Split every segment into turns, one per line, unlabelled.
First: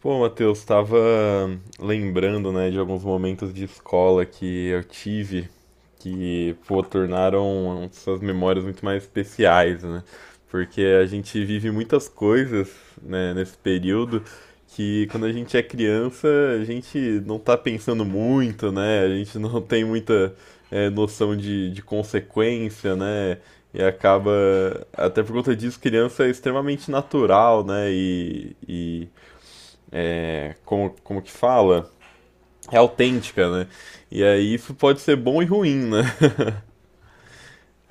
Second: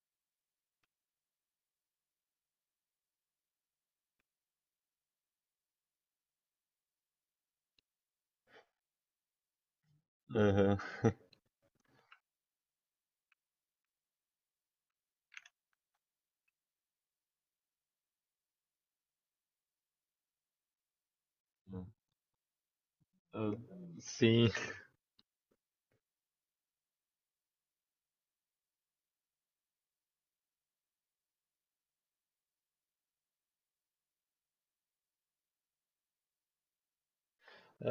Pô, Matheus, estava lembrando, né, de alguns momentos de escola que eu tive que, pô, tornaram essas memórias muito mais especiais, né?
Aham.
Porque a gente vive muitas coisas, né, nesse período que quando a gente é criança, a gente não tá pensando muito, né? A gente não tem muita, noção de consequência, né?
Ah,
E acaba,
sim.
até por conta disso, criança é extremamente natural, né? E é, como, como que fala? É autêntica, né? E aí isso pode ser bom e ruim, né?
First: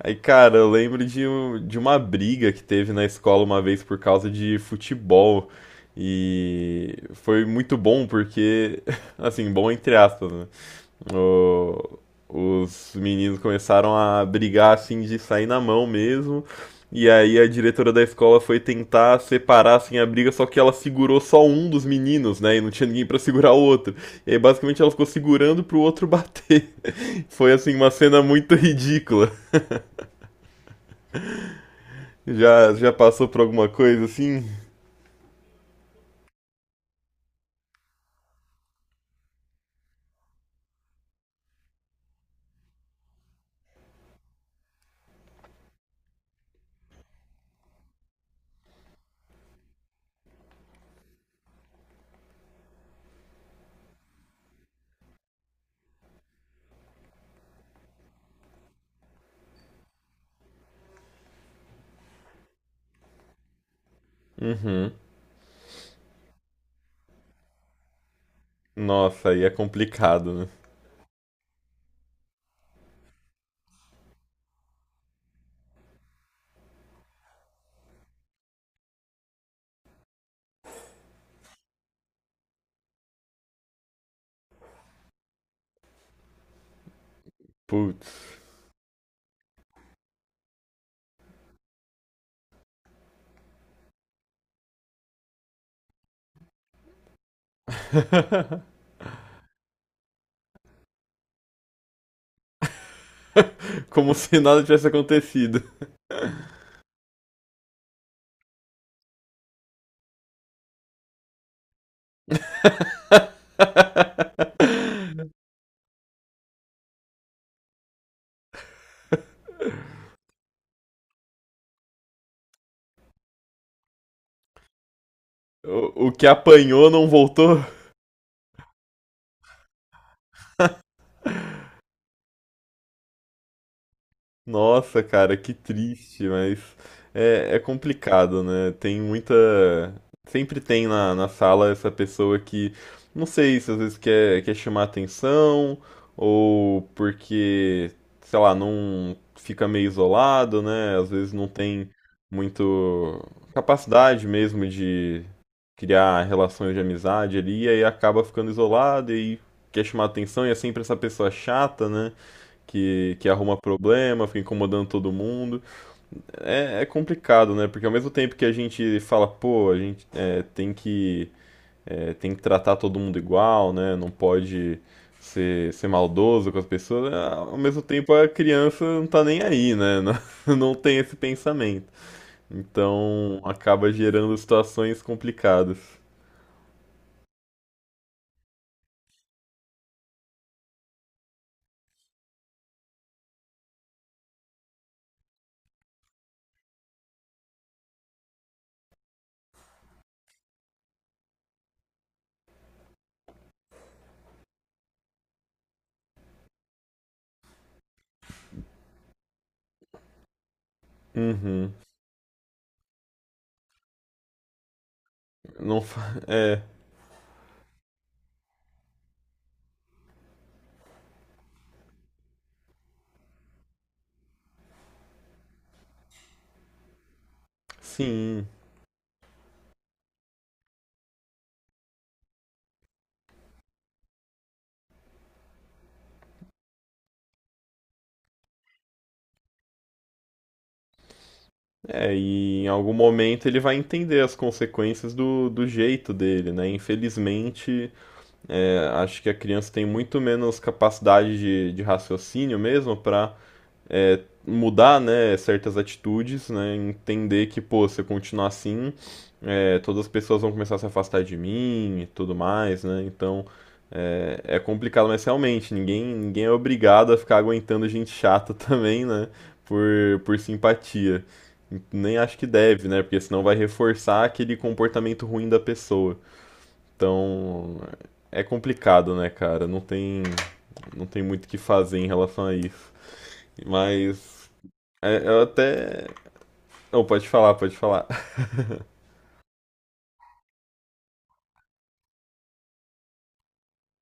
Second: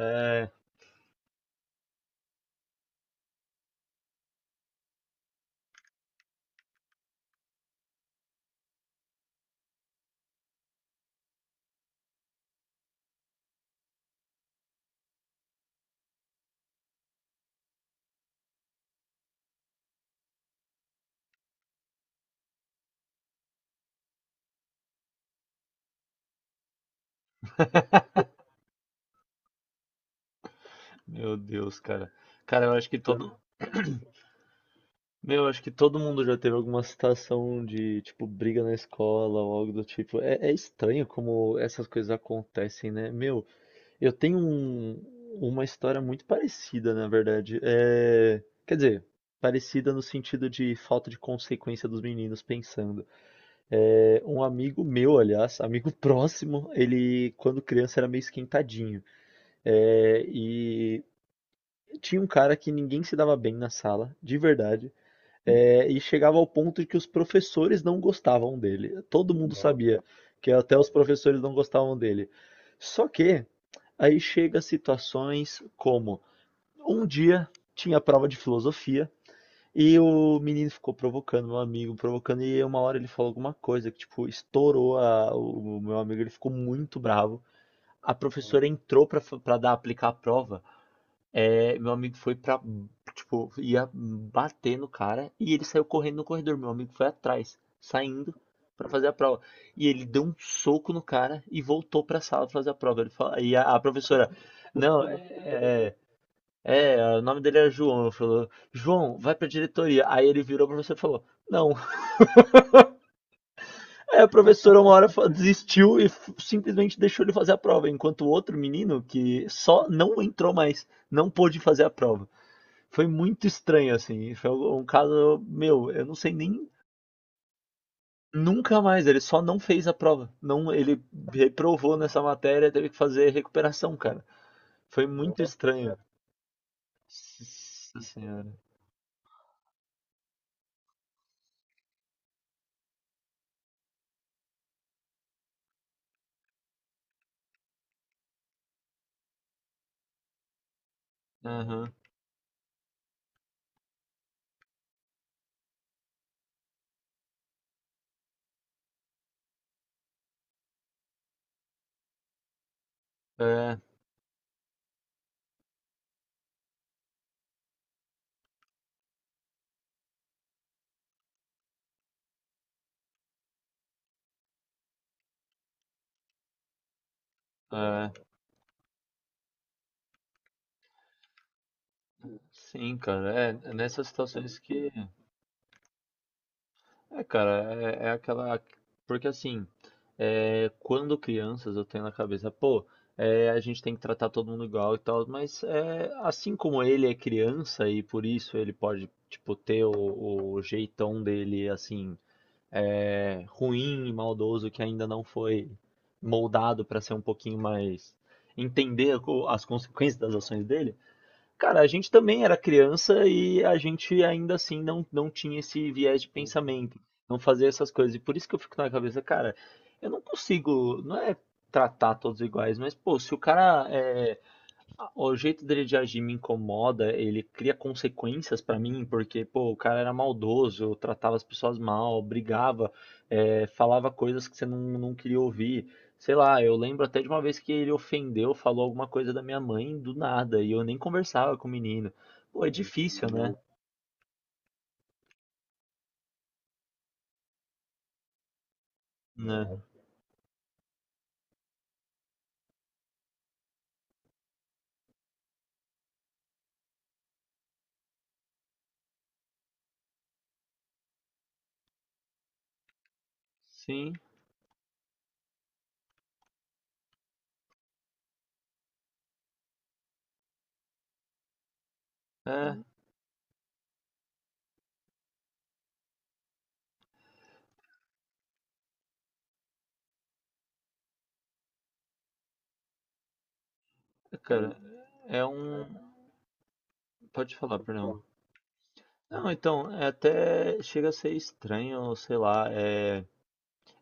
Aí, cara, eu lembro de uma briga que teve na escola uma vez por causa de futebol. E foi muito bom porque, assim, bom entre aspas, né? O- os meninos começaram a brigar assim de sair na mão mesmo. E aí a diretora da escola foi tentar separar assim a briga, só que ela segurou só um dos meninos, né? E não tinha ninguém pra segurar o outro. E aí basicamente ela ficou segurando pro outro bater. Foi assim uma cena muito ridícula.
meu Deus, cara. Cara,
Já
eu acho
já
que
passou
todo,
por alguma coisa assim?
meu, eu acho que todo mundo já teve alguma situação de, tipo, briga na escola ou algo do tipo. É, é estranho como essas coisas acontecem, né? Meu, eu tenho um- uma história muito parecida, na verdade. É, quer dizer, parecida no sentido de falta de consequência dos meninos pensando. É, um amigo meu, aliás, amigo próximo, ele, quando criança, era meio esquentadinho. É, e tinha um cara que ninguém se dava bem na sala, de verdade. É, e chegava ao ponto de que os professores não gostavam dele.
Nossa,
Todo
aí é
mundo Nossa. Sabia
complicado, né?
que até os professores não gostavam dele. Só que aí chega situações como um dia tinha prova de filosofia e o menino ficou provocando meu amigo, provocando e uma hora ele falou alguma coisa que tipo o meu amigo, ele ficou muito bravo.
Putz.
A professora entrou para dar aplicar a prova é, meu amigo foi pra, tipo, ia bater no cara e ele saiu correndo no corredor. Meu amigo foi atrás, saindo pra fazer a prova. E ele deu um soco no cara e voltou pra sala pra fazer a prova. Ele fala, e a
Como
professora,
se nada tivesse
não, é,
acontecido.
é, é, é, o nome dele era João. Falou, João, vai pra diretoria. Aí ele virou pra você e falou, não. Aí a professora uma hora desistiu e simplesmente deixou ele fazer a prova, enquanto o outro menino que só não entrou mais, não pôde fazer a prova. Foi muito estranho, assim. Foi um caso, meu, eu
O
não
que
sei nem.
apanhou não voltou?
Nunca mais, ele só não fez a prova. Não, ele reprovou nessa matéria, teve que fazer recuperação, cara.
Nossa,
Foi
cara,
muito
que
estranho.
triste, mas é, é
Nossa
complicado,
senhora.
né? Tem muita. Sempre tem na sala essa pessoa que, não sei se às vezes quer chamar atenção, ou porque, sei lá, não fica meio isolado, né? Às vezes não tem
Aham.
muito capacidade mesmo de criar relações de amizade ali, e aí acaba ficando isolado e quer chamar atenção, e é sempre essa pessoa chata, né? Que arruma
É,
problema, fica incomodando todo mundo. É, é complicado, né? Porque ao mesmo tempo que a gente fala, pô, a gente tem que tem que tratar todo mundo igual, né? Não pode ser maldoso com as pessoas. Ao mesmo tempo
é.
a criança não tá nem aí, né? Não, não tem esse pensamento.
Sim, cara.
Então
É é
acaba
nessas
gerando
situações que.
situações complicadas.
É, cara, é, é aquela. Porque assim, é, quando crianças eu tenho na cabeça, pô, é, a gente tem que tratar todo mundo igual e tal, mas é, assim como ele é criança e por isso ele pode, tipo, ter o jeitão dele, assim, é, ruim e maldoso que ainda não foi moldado pra ser um pouquinho mais. Entender as consequências das ações dele.
Uhum.
Cara, a gente também era criança e a gente ainda assim não tinha
Não,
esse viés de
é,
pensamento, não fazia essas coisas. E por isso que eu fico na cabeça, cara, eu não consigo, não é tratar todos iguais, mas pô, se o cara é, o jeito dele de agir me incomoda, ele cria
sim.
consequências pra mim, porque, pô, o cara era maldoso, tratava as pessoas mal, brigava, falava coisas que você não queria ouvir. Sei lá, eu lembro até de uma vez que ele ofendeu, falou alguma coisa da minha mãe do nada, e eu nem conversava com o menino.
É, e
Pô,
em
é
algum
difícil,
momento
né?
ele vai entender as consequências do, do jeito dele, né? Infelizmente, acho que a criança
Né?
tem muito menos capacidade de raciocínio mesmo para mudar, né, certas atitudes, né, entender que, pô, se eu continuar assim, é, todas as pessoas vão começar a se afastar de mim e tudo mais, né, então
Sim,
é, é complicado, mas realmente, ninguém é obrigado a ficar aguentando gente chata também, né, por simpatia. Nem acho que
é,
deve, né, porque senão vai reforçar aquele comportamento ruim da pessoa. Então, é complicado, né, cara, não tem muito o que fazer em relação a isso. Mas
cara,
é, eu
é
até.
um.
Não, pode falar,
Pode
pode
falar,
falar.
perdão. Não, então, é até chega a ser estranho, sei lá, é.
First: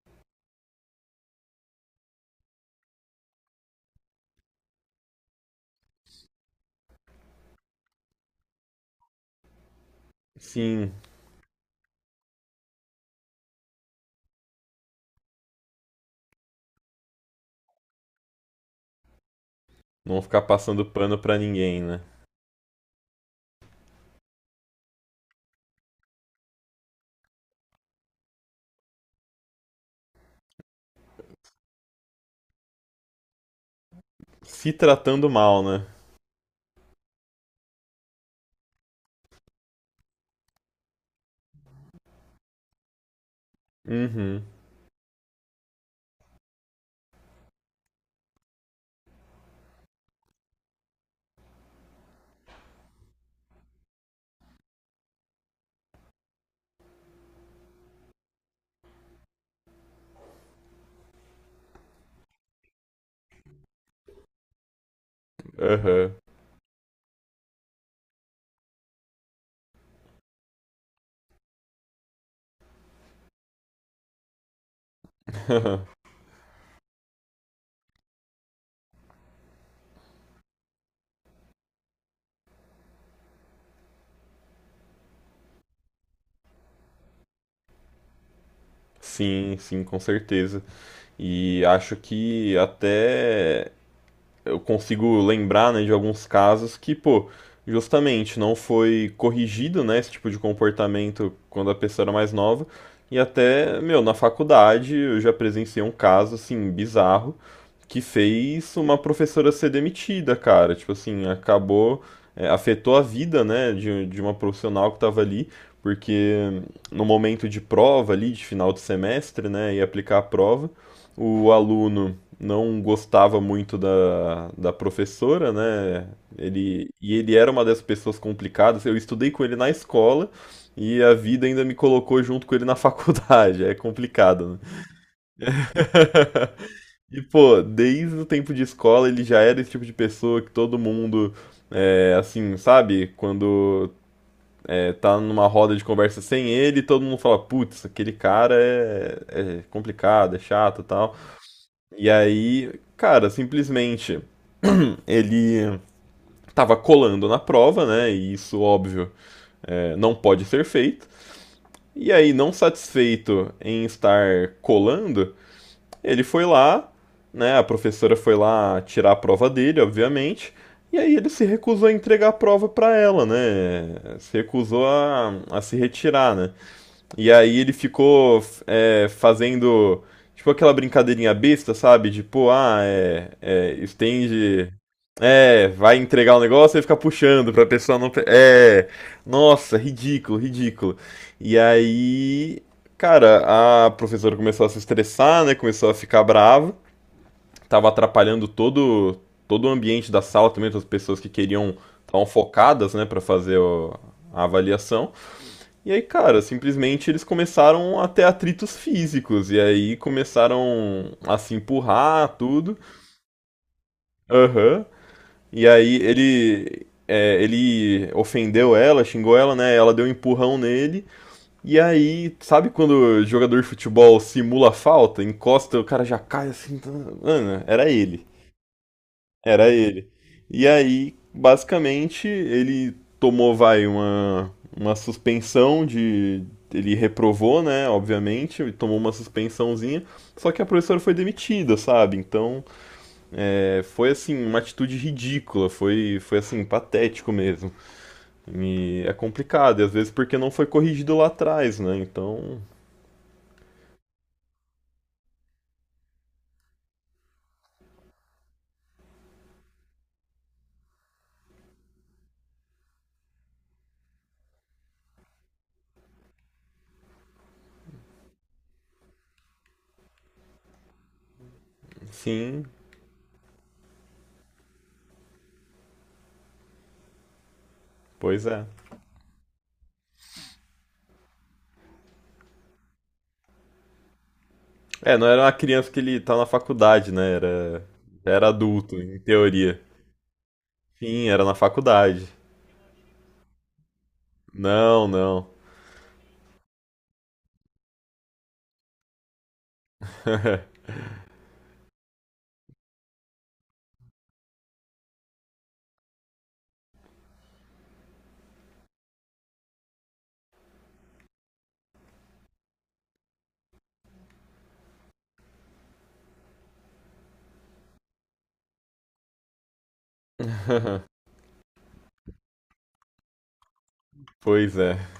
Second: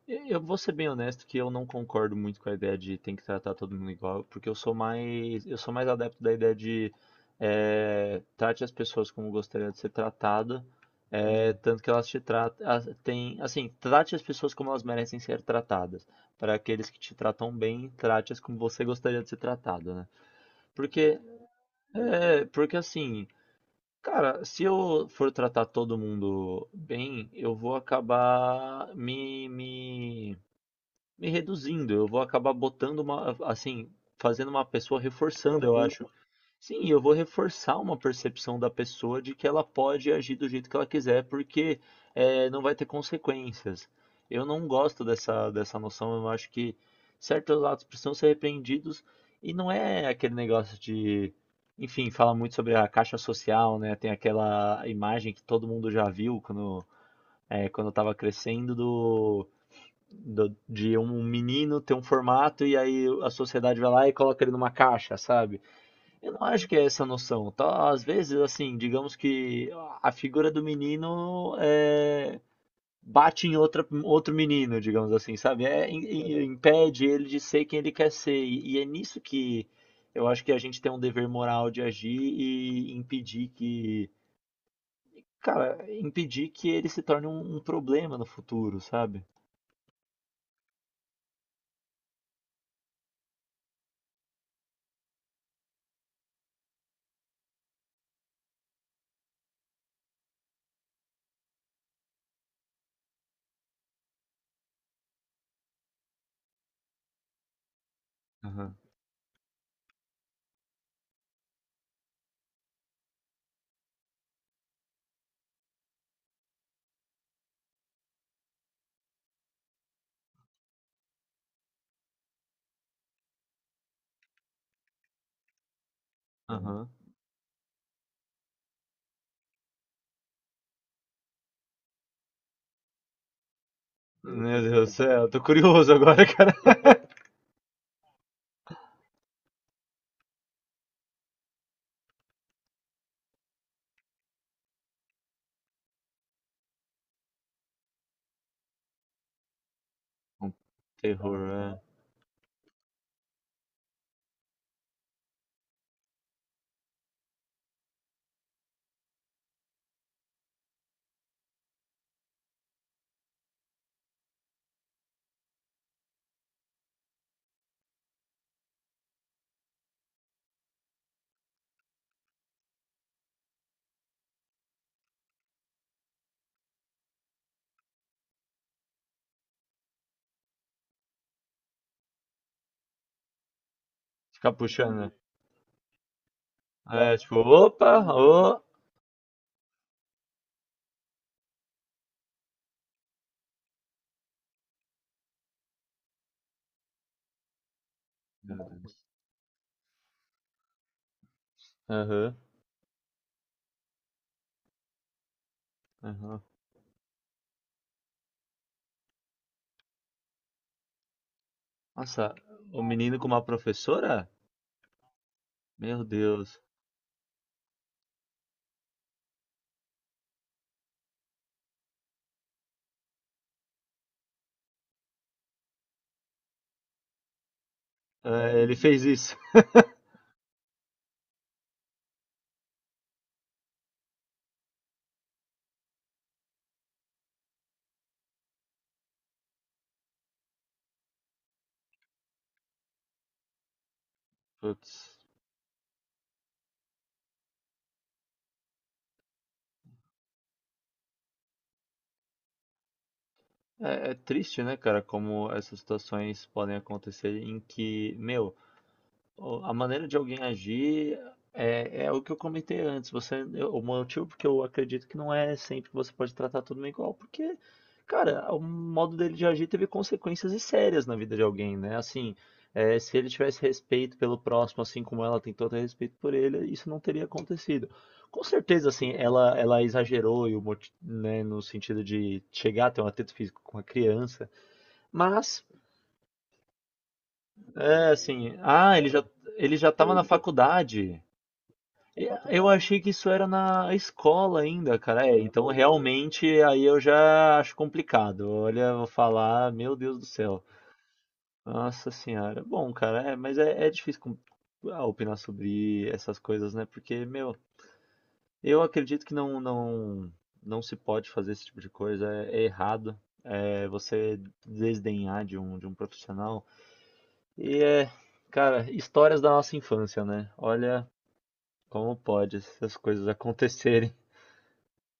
Eu vou ser bem honesto que eu não concordo muito com a ideia de tem que tratar todo mundo igual, porque eu sou mais adepto da ideia de trate as pessoas como gostaria de ser tratada,
Sim,
entendi. Tanto que elas te tratam, tem, assim, trate as pessoas como elas merecem ser tratadas. Para aqueles que te tratam bem, trate-as como você gostaria de ser tratado, né?
não ficar passando pano
Porque,
pra ninguém, né?
é, porque assim, cara, se eu for tratar todo mundo bem, eu vou acabar me reduzindo, eu vou acabar botando uma, assim, fazendo uma
Se
pessoa
tratando mal,
reforçando, eu
né?
acho. Sim, eu vou reforçar uma percepção da pessoa de que ela pode agir do jeito que ela quiser, porque não vai ter consequências.
Uhum,
Eu não gosto dessa noção, eu acho que certos atos precisam ser repreendidos e não é aquele negócio de. Enfim, fala muito sobre a caixa social, né? Tem aquela imagem que todo mundo já viu quando, quando eu tava crescendo do de um menino ter um formato e aí a sociedade vai lá e coloca ele numa caixa, sabe?
aham.
Eu não acho que é essa a noção. Tá? Às vezes, assim, digamos que a figura do menino é, bate em outra, outro menino, digamos assim, sabe? É, impede ele de ser quem ele quer ser. E é nisso que eu acho que a gente tem um dever moral de agir e impedir que, cara, impedir que ele se torne um, um problema no futuro, sabe?
Sim, sim, com certeza. E acho que até eu consigo lembrar, né, de alguns casos que, pô, justamente não foi corrigido, né, esse tipo de comportamento quando a pessoa era mais nova. E até, meu, na faculdade eu já presenciei um caso, assim, bizarro, que fez
Aham,
uma professora ser demitida, cara. Tipo assim, acabou, é, afetou a vida, né, de uma profissional que estava ali, porque no momento de prova ali, de final de semestre, né, ia aplicar a prova, o aluno não gostava muito da professora, né? Ele,
aham.
e ele era uma dessas pessoas complicadas. Eu estudei com ele na escola e a vida ainda me colocou junto com ele na faculdade. É complicado,
Meu Deus
né?
do céu, tô curioso agora, cara.
E, pô, desde o tempo de escola ele já era esse tipo de pessoa que todo mundo. É, assim, sabe? Quando é, tá numa roda de conversa sem ele, todo mundo fala, putz, aquele cara é complicado, é
Um
chato e tal.
terror, né?
E aí, cara, simplesmente ele estava colando na prova, né? E isso, óbvio, é, não pode ser feito. E aí, não satisfeito em estar colando, ele foi lá, né? A professora foi lá tirar a prova dele, obviamente. E aí ele se recusou a entregar a prova para ela, né? Se recusou a se retirar, né? E aí ele ficou é, fazendo tipo aquela brincadeirinha besta, sabe? Tipo, ah,
Ficar
estende.
puxando, né?
É, vai entregar o negócio e fica
É, tipo,
puxando pra pessoa
opa,
não.
ô.
É. Nossa, ridículo, ridículo. E aí, cara, a professora começou a se estressar, né? Começou a ficar brava. Tava atrapalhando todo o ambiente da sala também, todas as pessoas que queriam estavam
Aham,
focadas, né, pra fazer a avaliação. E aí, cara,
aham.
simplesmente eles começaram a ter atritos físicos. E aí começaram a se empurrar,
Nossa,
tudo.
o menino com uma professora?
Aham. E aí
Meu Deus.
ele. É, ele ofendeu ela, xingou ela, né? Ela deu um empurrão nele. E aí, sabe quando o jogador de futebol simula falta, encosta, o cara já cai assim. Mano, era ele.
É, ele fez isso.
Era ele. E aí, basicamente, ele tomou, vai, uma suspensão de. Ele reprovou, né? Obviamente, e tomou uma suspensãozinha. Só que a professora foi demitida, sabe? Então, é, foi assim, uma
Putz.
atitude ridícula. Foi, foi assim, patético mesmo. E é complicado, e às vezes porque não foi corrigido lá atrás, né? Então,
É, é triste, né, cara, como essas situações podem acontecer em que, meu, a maneira de alguém agir é, é o que eu comentei antes. Você, o motivo porque eu acredito que não é sempre que você pode tratar todo mundo igual, porque, cara, o modo dele de agir teve consequências e sérias na vida de alguém, né? Assim,
sim,
é, se ele tivesse respeito pelo próximo, assim como ela tentou ter respeito por ele, isso não teria acontecido. Com
pois é.
certeza, assim, ela exagerou e o né, no sentido de chegar a ter um atrito físico com a criança,
É, não era uma
mas,
criança que ele tá na faculdade, né? Era,
é
era
assim,
adulto,
ah,
em
ele
teoria.
já estava na faculdade.
Sim, era na faculdade.
E eu achei que isso era na escola ainda,
Não,
cara. É,
não.
então realmente aí eu já acho complicado. Olha, eu vou falar, meu Deus do céu. Nossa senhora. Bom, cara, é, mas é, é difícil ah, opinar sobre essas coisas, né? Porque, meu, eu acredito que não se pode fazer esse tipo de coisa. É, é errado. É você desdenhar de um profissional. E é, cara, histórias da nossa infância, né? Olha como pode essas coisas acontecerem.
Pois é.